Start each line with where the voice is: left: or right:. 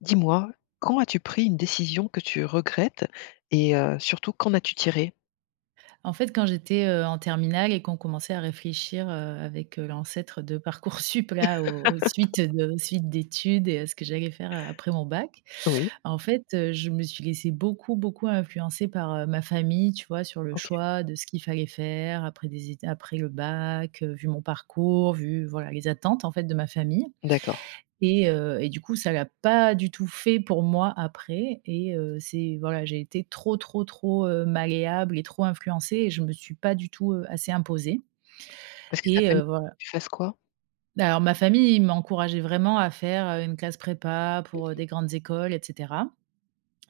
left: Dis-moi, quand as-tu pris une décision que tu regrettes et heu, surtout qu'en as-tu tiré?
right: En fait, quand j'étais, heu, en terminale et qu'on commençait à réfléchir, heu, avec, heu, l'ancêtre de Parcoursup là, aux aux suites de aux suites d'études et heu, ce que j'allais faire a après mon bac.
left: Oui.
right: En fait, heu, je me suis laissée beaucoup, beaucoup influencer par, heu, ma famille, tu vois? Sur le
left: OK.
right: choix de ce qu'il fallait faire après des étu après le bac, heu, vu mon parcours, vu voilà les attentes, en fait, de ma famille
left: D'accord.
right: et heu, et du coup ça l'a pas du tout fait pour moi après et heu, c'est voilà, j'ai été trop trop trop, heu, malléable et trop influencée et je me suis pas du tout, heu, assez imposée
left: Parce que ta
right: et heu,
left: famille
right: voilà.
left: que tu fasses quoi?
right: Bah, alors ma famille, ils m'encourageaient vraiment à faire, heu, une classe prépa
left: Mmh
right: pour, heu,
left: mh.
right: des grandes écoles et cetera.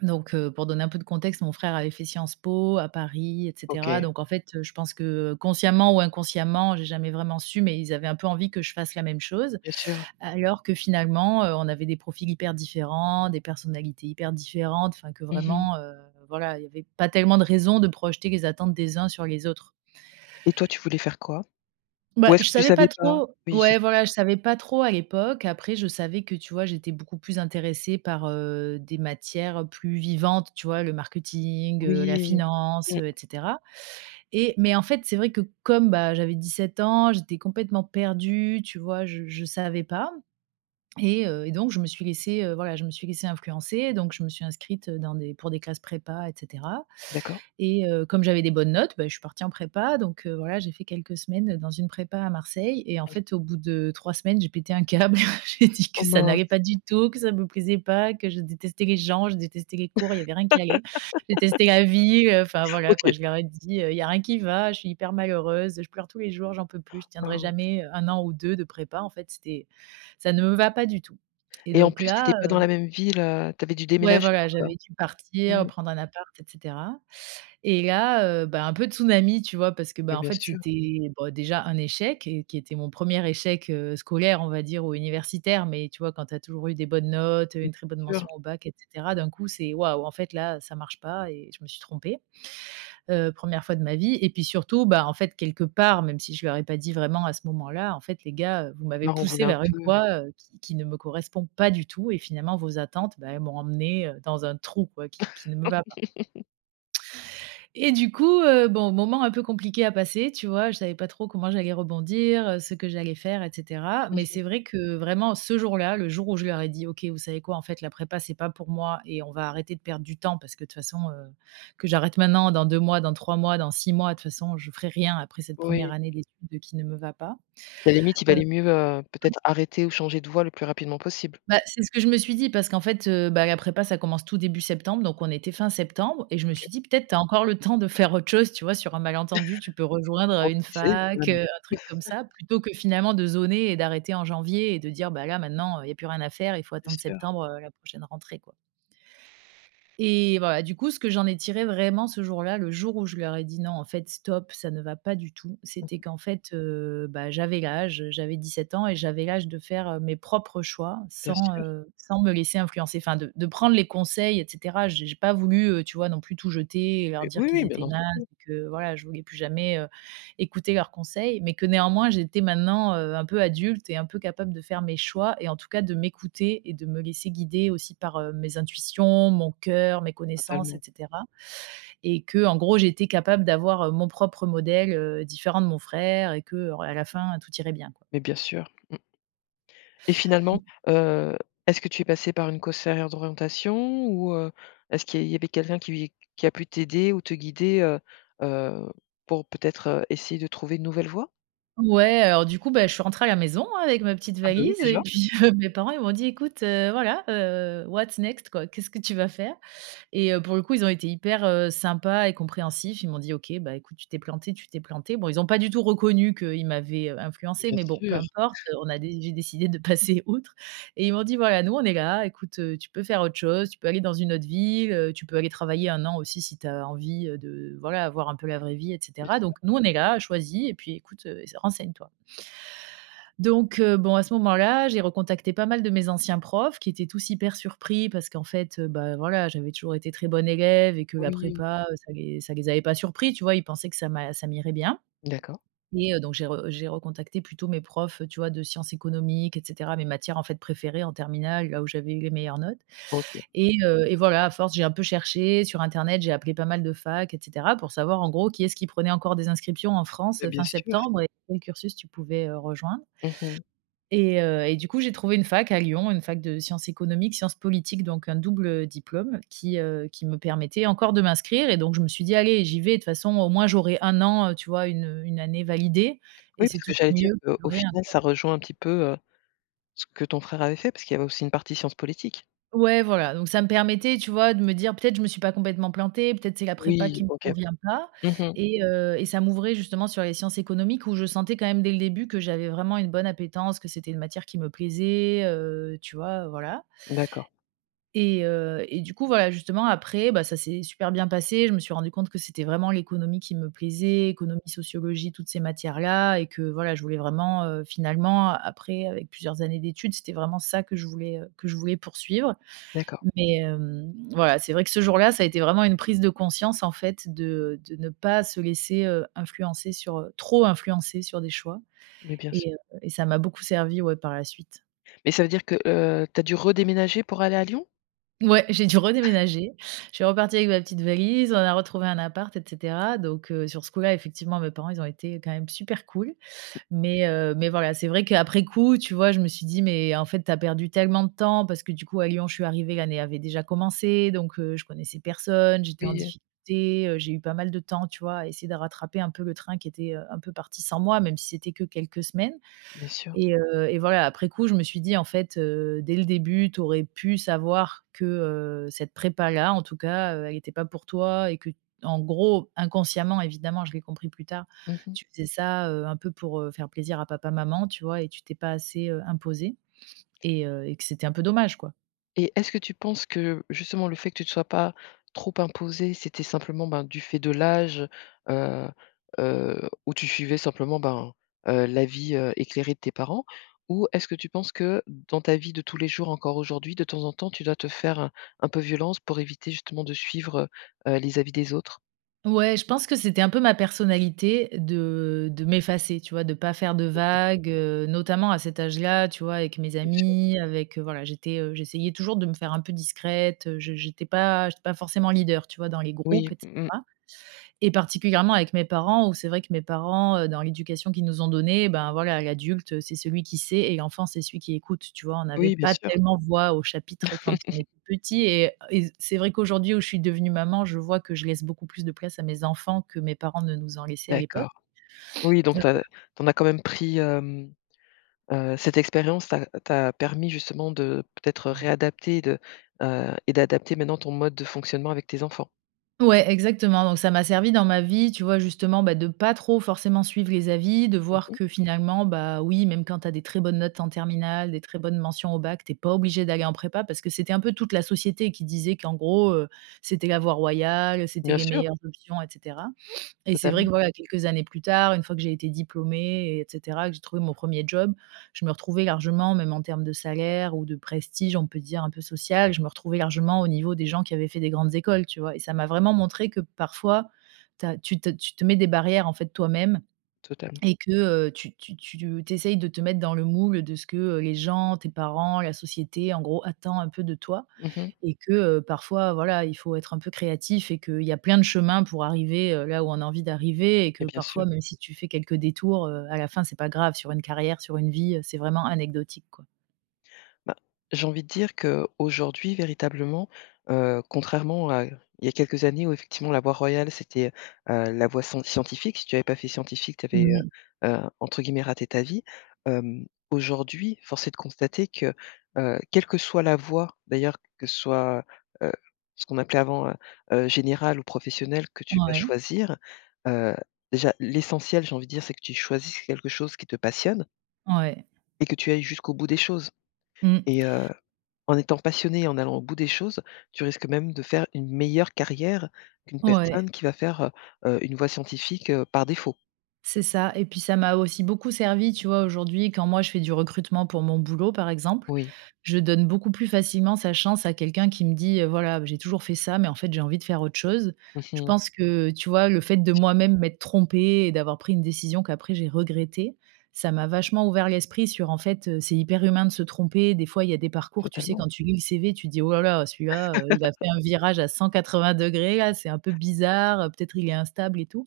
right: Donc heu, pour donner un peu de contexte, mon frère avait fait Sciences Po à Paris et cetera.
left: OK.
right: Donc en fait, heu, je pense que, heu, consciemment ou inconsciemment, j'ai jamais vraiment su, mais ils avaient un peu envie que je fasse la même chose.
left: Bien sûr.
right: Alors que finalement, heu, on avait des profils hyper différents, des personnalités hyper différentes, enfin que
left: Mmh mh.
right: vraiment, heu, voilà, il y avait pas tellement de raisons de projeter les attentes des uns sur les autres.
left: Et toi tu voulais faire quoi?
right: Bah,
left: Ou est-ce
right: je
left: que tu
right: savais pas
left: savais pas?
right: trop.
left: Oui c'est
right: Ouais,
left: sûr.
right: voilà, je savais pas trop à l'époque. Après je savais que, tu vois, j'étais beaucoup plus intéressée par, heu, des matières plus vivantes, tu vois? Le marketing, heu, la
left: Oui,
right: finance,
left: mmh.
right: heu et cetera et mais en fait, c'est vrai que comme, bah, j'avais 17 ans, j'étais complètement perdue, tu vois? Je je savais pas et heu, et donc je me suis laissée, heu, voilà, je me suis laissée influencer. Donc je me suis inscrite dans des pour des classes prépa et cetera
left: D'accord.
right: et heu, comme j'avais des bonnes notes, bah, je suis partie en prépa. Donc heu, voilà j'ai fait quelques semaines, heu, dans une prépa à Marseille et en
left: Mmh mh.
right: fait au bout de 3 semaines, j'ai pété un câble. J'ai dit
left: Oh
right: que ça
left: mince!
right: n'allait pas du tout, que ça ne me plaisait pas, que je détestais les gens, je détestais les cours, il y avait rien qui allait. Je détestais la ville, enfin voilà quoi,
left: OK.
right: je leur ai dit: «Heu, il y a rien qui va, je suis hyper malheureuse, je pleure tous les jours, j'en peux plus, je tiendrai
left: Waouh.
right: jamais, heu, 1 an ou 2 de prépa, en fait c'était ça ne me va pas du tout» et
left: Et en
right: donc
left: plus tu étais
right: là,
left: pas dans
right: heu
left: la même ville, heu, tu avais dû
right: Ouais
left: déménager.
right: voilà, j'avais
left: [unintelligible]
right: dû partir,
left: Mmh.
right: prendre un appart et cetera et là heu, bah, un peu tsunami, tu vois? Parce que
left: Bah,
right: bah, en
left: bien
right: fait
left: sûr.
right: c'était, bah, déjà un échec et qui était mon 1er échec, heu, scolaire, on va dire, ou universitaire. Mais tu vois, quand tu as toujours eu des bonnes notes, heu, une
left: Bien
right: très bonne
left: sûr.
right: mention au bac et cetera, d'un coup c'est: «Waouh en fait là, ça marche pas et je me suis trompée». Heu, 1re fois de ma vie et puis surtout, bah, en fait, quelque part, même si je leur ai pas dit vraiment à ce moment-là, en fait les gars, heu, vous
left: Tu
right: m'avez
left: leur en
right: poussée
left: voulais un
right: vers une
left: peu.
right: voie, heu, qui qui ne me correspond pas du tout et finalement vos attentes, bah, elles m'ont emmenée, heu, dans un trou quoi, qui qui ne me va pas et du coup, heu, bon, moment un peu compliqué à passer, tu vois? Je savais pas trop comment j'allais rebondir, heu, ce que j'allais faire et cetera,
left: Mmh
right: mais
left: mh.
right: c'est vrai que vraiment ce jour-là, le jour où je leur ai dit: «OK, vous savez quoi? En fait la prépa c'est pas pour moi et on va arrêter de perdre du temps parce que de toutes façons, heu, que j'arrête maintenant, dans 2 mois, dans 3 mois, dans 6 mois, de toutes façons, je ferai rien après cette 1re
left: Oui.
right: année d'études qui ne me va pas».
left: Bah limite il
right: Heu
left: valait mieux, heu,
right: [unintelligible]
left: peut-être arrêter ou changer de voie le plus rapidement possible.
right: Bah, c'est ce que je me suis dit parce qu'en fait, heu, bah la prépa, ça commence tout début septembre, donc on était fin septembre et je me
left: OK.
right: suis dit: «Peut-être, tu as encore le temps de faire autre chose», tu vois? Sur un malentendu, tu peux rejoindre,
left: On
right: heu, une
left: ne sait
right: fac,
left: jamais.
right: heu, un truc comme ça plutôt que finalement, de zoner et d'arrêter en janvier et de dire: «Bah là maintenant, heu, il y a plus rien à faire, il faut
left: Bien
right: attendre
left: sûr.
right: septembre, heu, la prochaine rentrée, quoi» et voilà, du coup, ce que j'en ai tiré vraiment ce jour-là, le jour où je leur ai dit: «Non en fait stop, ça ne va pas du tout»,
left: Mmh
right: c'était
left: mh.
right: qu'en fait, heu, bah, j'avais l'âge, heu, j'avais 17 ans et j'avais l'âge de faire, heu, mes propres choix
left: Bien
right: sans,
left: sûr.
right: heu, sans me laisser influencer. Enfin de de prendre les conseils et cetera. J j'ai pas voulu, heu, tu vois, non plus tout jeter et leur dire
left: Oui,
right: qu'ils
left: oui. Bien
right: étaient nazes
left: entendu.
right: et que voilà, je voulais plus jamais, heu, écouter leurs conseils. Mais que néanmoins, j'étais maintenant, heu, un peu adulte et un peu capable de faire mes choix et en tout cas de m'écouter et de me laisser guider aussi par, heu, mes intuitions, mon cœur, mes connaissances et
left: Fatalement.
right: cetera et qu'en gros, j'étais capable d'avoir, heu, mon propre modèle, heu, différent de mon frère et que en à la fin, tout irait bien, quoi.
left: Mais bien sûr. Mmh. Et finalement, heu, est-ce que tu es passée par une conseillère d'orientation ou, heu, est-ce qu'il y a il y avait quelqu'un qui v qui a pu t'aider ou te guider, heu, heu, pour, peut-être, heu, essayer de trouver une nouvelle voie?
right: Ouais, heu, alors du coup, bah je suis rentrée à la maison avec ma petite
left: Ah beh, oui
right: valise et
left: déjà.
right: puis heu, mes parents, ils m'ont dit: «Écoute, heu, voilà, what's next? Quoi, qu'est-ce que tu vas faire?» et heu, pour le coup, ils ont été hyper, heu, sympas et compréhensifs. Ils m'ont dit: «OK, bah, écoute tu t'es plantée, tu t'es plantée». Bon ils ont pas du tout reconnu qu'ils m'avaient, heu,
left: Mais,
right: influencée,
left: bien
right: mais bon peu
left: sûr.
right: importe. Heu, on a dé j'ai décidé de passer outre et ils m'ont dit: «Voilà, nous on est là, écoute, heu, tu peux faire autre chose, tu peux aller dans une autre ville, heu, tu peux aller travailler 1 an aussi si tu as envie, heu, de voilà, voir un peu la vraie vie et
left: Bien
right: cetera.
left: sûr.
right: Donc nous on est là, choisis et puis écoute, heu, ess renseigne-toi» donc heu, bon à ce moment-là, j'ai recontacté pas mal de mes anciens profs qui étaient tous hyper surpris parce qu'en fait, heu, bah, voilà j'avais toujours été très bonne élève et que la
left: Oui.
right: prépa, heu, ça les ça les avait pas surpris, tu vois? Ils pensaient que ça m'a ça m'irait bien
left: D'accord.
right: et heu, donc j'ai re j'ai recontacté plutôt mes profs, heu, tu vois, de sciences économiques et cetera, mes matières en fait préférées en terminale. Là où j'avais eu les meilleures notes
left: OK.
right: et heu, et voilà, à force j'ai un peu cherché sur internet, j'ai appelé pas mal de facs et cetera, pour savoir en gros qui est-ce qui prenait encore des inscriptions en France,
left: Beh,
right: heu,
left: bien
right: fin
left: sûr.
right: septembre et quel cursus tu pouvais, heu, rejoindre
left: Mmh mh.
right: et heu, et du coup j'ai trouvé une fac à Lyon, une fac de sciences économiques, sciences politiques donc un double diplôme qui, heu, qui me permettait encore de m'inscrire et donc je me suis dit: «Allez j'y vais, de toutes façons, au moins, j'aurai 1 an», heu, tu vois? 1 heu, 1 année validée et
left: Oui
right: c'est
left: parce que
right: toujours
left: j'allais dire,
right: mieux
left: heu,
right: que
left: au
right: rien,
left: final
right: quoi.
left: ça rejoint un petit peu, heu, ce que ton frère avait fait parce qu'il y avait aussi une partie sciences politiques.
right: Ouais voilà, donc ça me permettait, tu vois, de me dire: «Peut-être, je me suis pas complètement plantée, peut-être c'est la prépa qui
left: Oui,
right: me
left: OK.
right: convient pas»
left: Mmh mh.
right: et heu, et ça, m'ouvrait justement sur les sciences économiques où je sentais quand même dès le début que j'avais vraiment une bonne appétence, que c'était une matière qui me plaisait, heu, tu vois? Voilà.
left: D'accord.
right: Et heu, et du coup, voilà justement après, bah, ça s'est super bien passé, je me suis rendu compte que c'était vraiment l'économie qui me plaisait, économie, sociologie, toutes ces matières-là et que voilà, je voulais vraiment, heu, finalement après, avec plusieurs années d'études c'était vraiment ça que je voulais, heu, que je voulais poursuivre.
left: D'accord.
right: Mais, hem, voilà, c'est vrai que ce jour-là, ça a été vraiment une prise de conscience en fait de, heu, de ne pas se laisser heu influencer sur, heu, trop influencer sur des choix,
left: Mais bien s
right: et heu, et ça m'a beaucoup servi, ouais, par la suite.
left: Mais ça veut dire que, heu, tu as dû redéménager pour aller à Lyon?
right: Mouais, j'ai dû redéménager. Je suis repartie avec ma petite valise, on a retrouvé un appart, et cetera. Donc heu, sur ce coup-là, effectivement mes parents, ils ont été quand même super cool. Mais heu, mais voilà, c'est vrai qu'après coup, tu vois, je me suis dit: «Mais en fait, tu as perdu tellement de temps», parce que du coup à Lyon, je suis arrivée, l'année avait déjà commencé donc, heu, je connaissais personne, j'étais en
left: Oui, heu
right: difficulté, heu, j'ai eu pas mal de temps, tu vois, à essayer de rattraper un peu le train qui était, heu, un peu parti sans moi, même si c'était que quelques semaines.
left: Bien sûr.
right: Et heu, et voilà, après coup, je me suis dit: «En fait, heu, dès le début, tu aurais pu savoir que, heu, cette prépa là, en tout cas, heu, elle était pas pour toi». Et qu'en gros inconsciemment, évidemment, je l'ai compris plus tard.
left: Mmh mh.
right: «Tu faisais ça, heu, un peu pour, heu, faire plaisir à papa, maman, tu vois? Et tu t'es pas assez, heu, imposée, et heu, et que c'était un peu dommage, quoi».
left: Et est-ce que tu penses que, justement, le fait que tu te sois pas trop imposée, c'était simplement, ben, du fait de l'âge, heu heu, où tu suivais simplement, ben, heu, l'avis, heu, éclairé de tes parents? Ou est-ce que tu penses que, dans ta vie de tous les jours, encore aujourd'hui, de temps en temps, tu dois te faire un un peu violence pour éviter, justement, de suivre, heu heu, les avis des autres?
right: Ouais, je pense que c'était un peu ma personnalité de, heu, de m'effacer, tu vois, de pas faire de
left: OK.
right: vagues, heu, notamment à cet âge-là. Tu vois, avec mes
left: Bien sûr.
right: amis, avec, heu, voilà, j'étais, heu, j'essayais toujours de me faire un peu discrète. Je je j'étais pas j'étais pas forcément leader, tu vois, dans les groupes
left: Oui.
right: et
left: Mmh mh.
right: cetera et particulièrement avec mes parents où, c'est vrai que mes parents, heu, dans l'éducation qu'ils nous ont donnée, bah, voilà, l'adulte, heu, c'est celui qui sait et l'enfant, c'est celui qui écoute. Tu vois, on avait
left: Oui, bien
right: pas
left: sûr.
right: tellement voix au chapitre quand on était petits et heu et c'est vrai qu'aujourd'hui, où je suis devenue maman, je vois que je laisse beaucoup plus de place à mes enfants que mes parents ne nous en laissaient à l'époque.
left: D'accord. Oui, donc, tu as
right: Heu
left: tu en as quand même pris, hem, heu cette expérience t'a t'a permis, justement, de peut-être, heu,
right: Mmh.
left: réadapter et de, heu et d'adapter maintenant ton mode de fonctionnement avec tes enfants.
right: Ouais exactement, donc, ça m'a servi dans ma vie, tu vois, justement, bah, de pas trop forcément suivre les avis, de
left: Mmh
right: voir
left: mh.
right: que finalement, bah, oui, même quand tu as des très bonnes notes en terminale, des très bonnes mentions au bac, tu es pas obligé d'aller en prépa, parce que c'était un peu toute la société qui disait qu'en gros, heu, c'était la voie royale, c'était
left: Bien
right: les
left: sûr.
right: meilleurs options et cetera, et c'est vrai
left: Totalement.
right: que, voilà, quelques années plus tard, 1 fois que j'ai été diplômée et cetera que j'ai trouvé mon 1er job, je me retrouvais largement, même en termes de salaire ou de prestige, on peut dire, un peu social, je me retrouvais largement au niveau des gens qui avaient fait des grandes écoles, tu vois, et ça m'a vraiment montré que parfois tu as tu te tu te mets des barrières, en fait, toi-même,
left: Totalement.
right: et que, heu, tu tu tu te tu essayes de te mettre dans le moule de ce que, heu, les gens, tes parents, la société, en gros, attend un peu de toi
left: Mmh mh.
right: et que, heu, parfois, voilà, il faut être un peu créatif et qu'il y a plein de chemins pour arriver, heu, là où on a envie d'arriver et que
left: Mais bien sûr.
right: parfois, même si tu fais quelques détours, heu, à la fin, c'est pas grave sur une carrière, sur une vie, heu, c'est vraiment anecdotique, quoi.
left: Ben, j'ai envie de dire qu'aujourd'hui véritablement, heu, contrairement à il y a quelques années où effectivement la voie royale c'était, heu heu, la voie sen scientifique, si tu avais pas fait scientifique, tu avais,
right: Mmh mh.
left: heu heu, entre guillemets «raté ta vie». Hem, aujourd'hui, force est de constater que, heu, quelle que soit la voie d'ailleurs, que ce soit, heu, ce qu'on appelait avant, heu heu, générale ou professionnelle que tu vas
right: Ouais.
left: choisir, heu déjà l'essentiel, j'ai envie de dire, c'est que tu choisisses quelque chose qui te passionne
right: Ouais.
left: et que tu ailles jusqu'au bout des choses
right: Mmh.
left: et heu, en étant passionné, et en allant au bout des choses, tu risques même de faire une meilleure carrière qu'une
right: Ouais.
left: personne qui va faire, heu heu, une voie scientifique, heu, par défaut.
right: C'est ça, et puis, ça m'a aussi beaucoup servi, tu vois, aujourd'hui, quand moi je fais du recrutement pour mon boulot, par exemple,
left: Oui.
right: je donne beaucoup plus facilement sa chance à quelqu'un qui me dit: «Voilà, j'ai toujours fait ça, mais en fait, j'ai envie de faire autre chose».
left: Mmh
right: Je
left: mh.
right: pense que, tu vois, le fait de moi-même m'être trompée et d'avoir pris une décision qu'après j'ai regrettée, ça m'a vachement ouvert l'esprit sur, en fait, heu, c'est hyper humain de se tromper, des fois, il y a des parcours, tu sais,
left: Totalement.
right: quand tu lis le CV, tu te dis: «Oh là là, celui-là, heu, il a fait un virage à 180° là, c'est un peu bizarre, peut-être il est instable», et tout,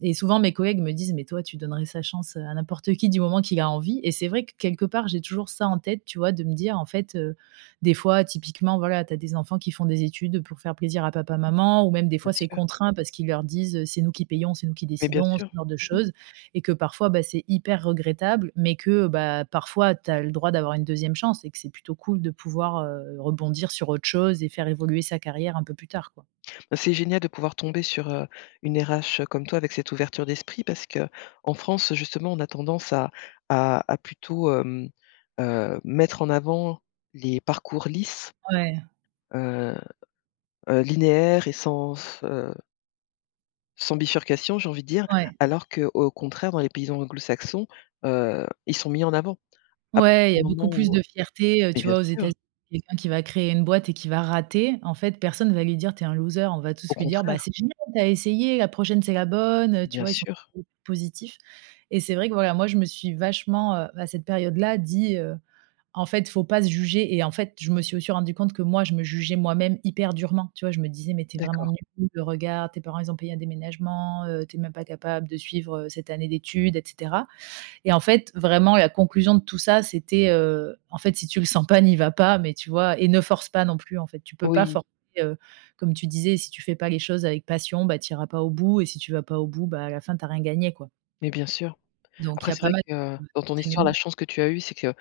right: et souvent mes collègues me disent: «Mais toi, tu donnerais sa chance à n'importe qui, du moment qu'il a envie», et c'est vrai que, quelque part, j'ai toujours ça en tête, tu vois, de me dire, en fait, heu, des fois, typiquement, voilà, tu as des enfants qui font des études pour faire plaisir à papa maman ou même, des
left: Bien
right: fois, c'est
left: sûr.
right: contraint parce qu'ils leur disent heu,: «C'est nous qui payons, c'est nous qui
left: Mais bien
right: décidons», ce
left: sûr.
right: genre de
left: Mmh mh.
right: choses et que parfois, bah, c'est hyper regrettable, mais que, bah, parfois tu as le droit d'avoir une 2e chance et que c'est plutôt cool de pouvoir, heu, rebondir sur autre chose et faire évoluer sa carrière un peu plus tard, quoi.
left: Bah, c'est génial de pouvoir tomber sur, heu, une RH comme toi avec cette ouverture d'esprit, parce qu'en France, justement, on a tendance à à à plutôt, hem heu, mettre en avant les parcours lisses,
right: Ouais.
left: heu heu, linéaires et sans f heu sans bifurcation, j'ai envie de dire,
right: Ouais.
left: alors qu'au contraire dans les pays anglo-saxons, heu, ils sont mis en avant à partir
right: Ouais, il
left: du
right: y a
left: moment
right: beaucoup plus
left: où, heu
right: de fierté, heu,
left: mais
right: tu
left: bien
right: vois, aux
left: sûr.
right: États-Unis, quelqu'un qui va créer une boîte et qui va rater, en fait, personne va lui dire: «Tu es un loser», on va tous
left: Au
right: lui dire: «Bah,
left: contraire.
right: c'est génial, tu as essayé, la prochaine c'est la bonne», heu, tu
left: Bien
right: vois, ils sont
left: sûr.
right: [unintelligible] positifs. Et c'est vrai que, voilà, moi, je me suis vachement, heu, à cette période là, dit, heu: «En fait, il faut pas se juger», et en fait, je me suis aussi rendu compte que moi, je me jugeais moi-même hyper durement. Tu vois, je me disais: «Mais tu es vraiment
left: D'accord.
right: nulle, regarde, tes parents ils ont payé un déménagement, heu, tu es même pas capable de suivre, heu, cette année d'études», et cetera, et en fait, vraiment, la conclusion de tout ça c'était, heu, en fait, si tu le sens pas, n'y va pas, mais tu vois et ne force pas non plus, en fait, tu peux pas
left: Oui.
right: forcer, heu, comme tu disais, si tu fais pas les choses avec passion, bah, tu iras pas au bout et si tu vas pas au bout, bah, à la fin, tu as rien gagné, quoi.
left: Mais bien sûr.
right: Donc il
left: Après
right: y a
left: c'est
right: pas
left: vrai
right: mal
left: que,
right: [unintelligible]
left: dans ton histoire,
right: d'enseignements.
left: la chance que tu as eue, c'est que,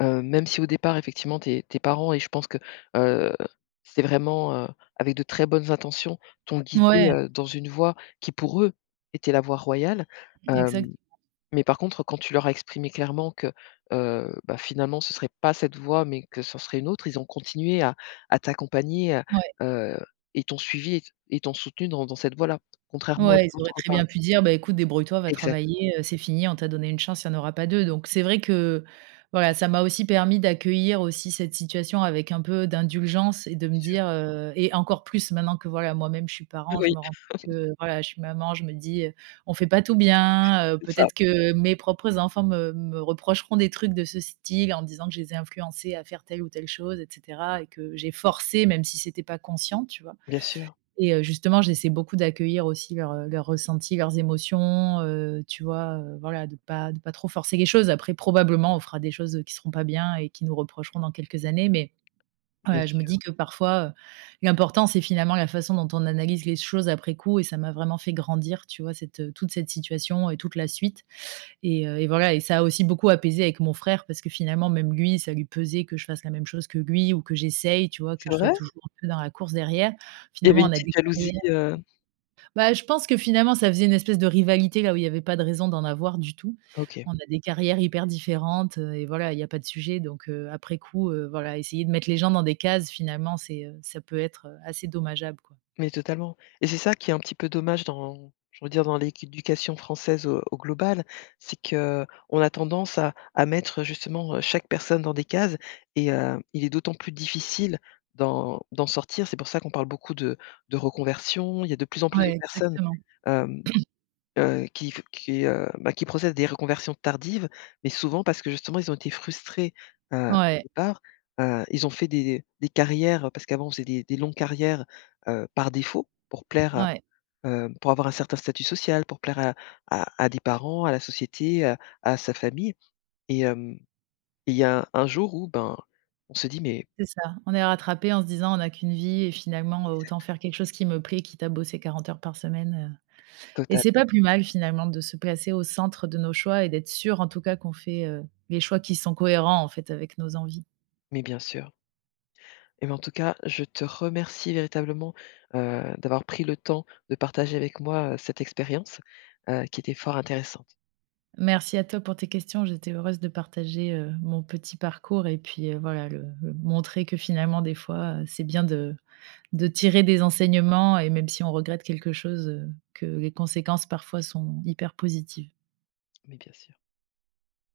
left: heu, même si au départ effectivement tes tes parents et je pense que, heu, c'est vraiment, heu, avec de très bonnes intentions, t'ont guidée,
right: Ouais.
left: heu, dans une voie qui pour eux était la voie royale.
right: Exact.
left: Hem, mais par contre, quand tu leur as exprimé clairement que, heu, bah, finalement, ce serait pas cette voie mais que ça en serait une autre, ils ont continué à à t'accompagner, à
right: Ouais.
left: heu, et t'ont suivie et t et t'ont soutenue dans dans cette voie là, contrairement à
right: Ouais, ils auraient
left: d'autres
right: très
left: pa
right: bien pu dire: «Beh, écoute, débrouille toi, va
left: Exactement.
right: travailler, heu, c'est fini, on t'a donné 1 chance, il y en aura pas 2». Donc c'est vrai que, voilà, ça m'a aussi permis d'accueillir aussi cette situation avec un peu d'indulgence et de
left: Bien
right: me
left: sûr.
right: dire, heu et encore plus maintenant que, voilà moi-même, je suis parent, je
left: Oui.
right: me rends compte que, voilà, je suis maman, je me dis, heu,: «On fait pas tout
left: C
right: bien, heu,
left: c'est ça.
right: peut-être que mes propres enfants me me reprocheront des trucs de ce style, en disant que je les ai influencés à faire telle ou telle chose et cetera et que j'ai forcé, même si c'était pas conscient», tu vois
left: Bien sûr.
right: et heu, justement, j'essaie beaucoup d'accueillir aussi leurs, heu leurs ressentis, leurs émotions, heu, tu vois, heu voilà, de pas de pas trop forcer les choses, après, probablement, on fera des choses, heu, qui seront pas bien et qu'ils nous reprocheront dans quelques années, mais
left: Bien
right: ouais, je me
left: sûr.
right: dis que, parfois, heu, l'important c'est, finalement, la façon dont on analyse les choses après coup et ça m'a vraiment fait grandir, tu vois, cette, heu, toute cette situation et toute la suite et heu, et voilà, et ça a aussi beaucoup apaisé avec mon frère, parce que, finalement, même lui, ça lui pesait que je fasse la même chose que lui ou que j'essaye, tu vois, que
left: C'est
right: je sois
left: vrai?
right: toujours un peu dans la course derrière.
left: Il y avait
right: Finalement,
left: une
right: on a
left: petite
right: des carrières
left: jalousie,
right: [unintelligible]
left: heu?
right: bah, je pense que finalement, ça faisait une espèce de rivalité, là où il y avait pas de raison d'en avoir du tout.
left: OK.
right: On a des carrières hyper différentes, heu, et voilà, il y a pas de sujet donc heu, après coup, heu, voilà essayer de mettre les gens dans des cases finalement, c'est, heu ça peut être, heu, assez dommageable, quoi.
left: Mais totalement et c'est ça qui est un petit peu dommage dans j'ai envie de dire, dans l'éducation française au au global, c'est qu'on a tendance à à mettre justement, heu, chaque personne dans des cases et heu, il est d'autant plus difficile d'en d'en sortir. C'est pour ça qu'on parle beaucoup de de reconversion, il y a de plus en plus
right: Ouais,
left: de personnes,
right: exactement.
left: hem heu, qui f qui, heu bah, qui procèdent à des reconversions tardives, mais souvent parce que, justement, ils ont été frustrés, heu, au
right: Ouais.
left: départ. Heu, ils ont fait des des des carrières parce qu'avant on faisait des des longues carrières, heu, par défaut pour plaire,
right: Ouais.
left: heu heu, pour avoir un certain statut social, pour plaire à à à des parents, à la société, heu, à sa famille, et hem, il y a un jour où, ben, on se dit mais
right: C'est ça, on est rattrapés en se disant: «On a qu'1 vie et finalement autant
left: Exactement.
right: faire quelque chose qui me plaît, quitte à bosser 40 heures par semaine», heu, et
left: Total.
right: c'est pas plus mal, finalement, de se placer au centre de nos choix et d'être sûrs, en tout cas, qu'on fait, heu, les choix qui sont cohérents, en fait, avec nos envies.
left: Mais bien sûr. Eh ben, en tout cas, je te remercie véritablement, heu, d'avoir pris le temps de partager avec moi, heu, cette expérience, heu, qui était fort intéressante.
right: Merci à toi pour tes questions, j'étais heureuse de partager, heu, mon petit parcours et puis, heu, voilà, le le montrer que finalement des fois, heu, c'est bien de de tirer des enseignements et même si on regrette quelque chose, heu, que les conséquences parfois sont hyper positives.
left: Mais bien sûr.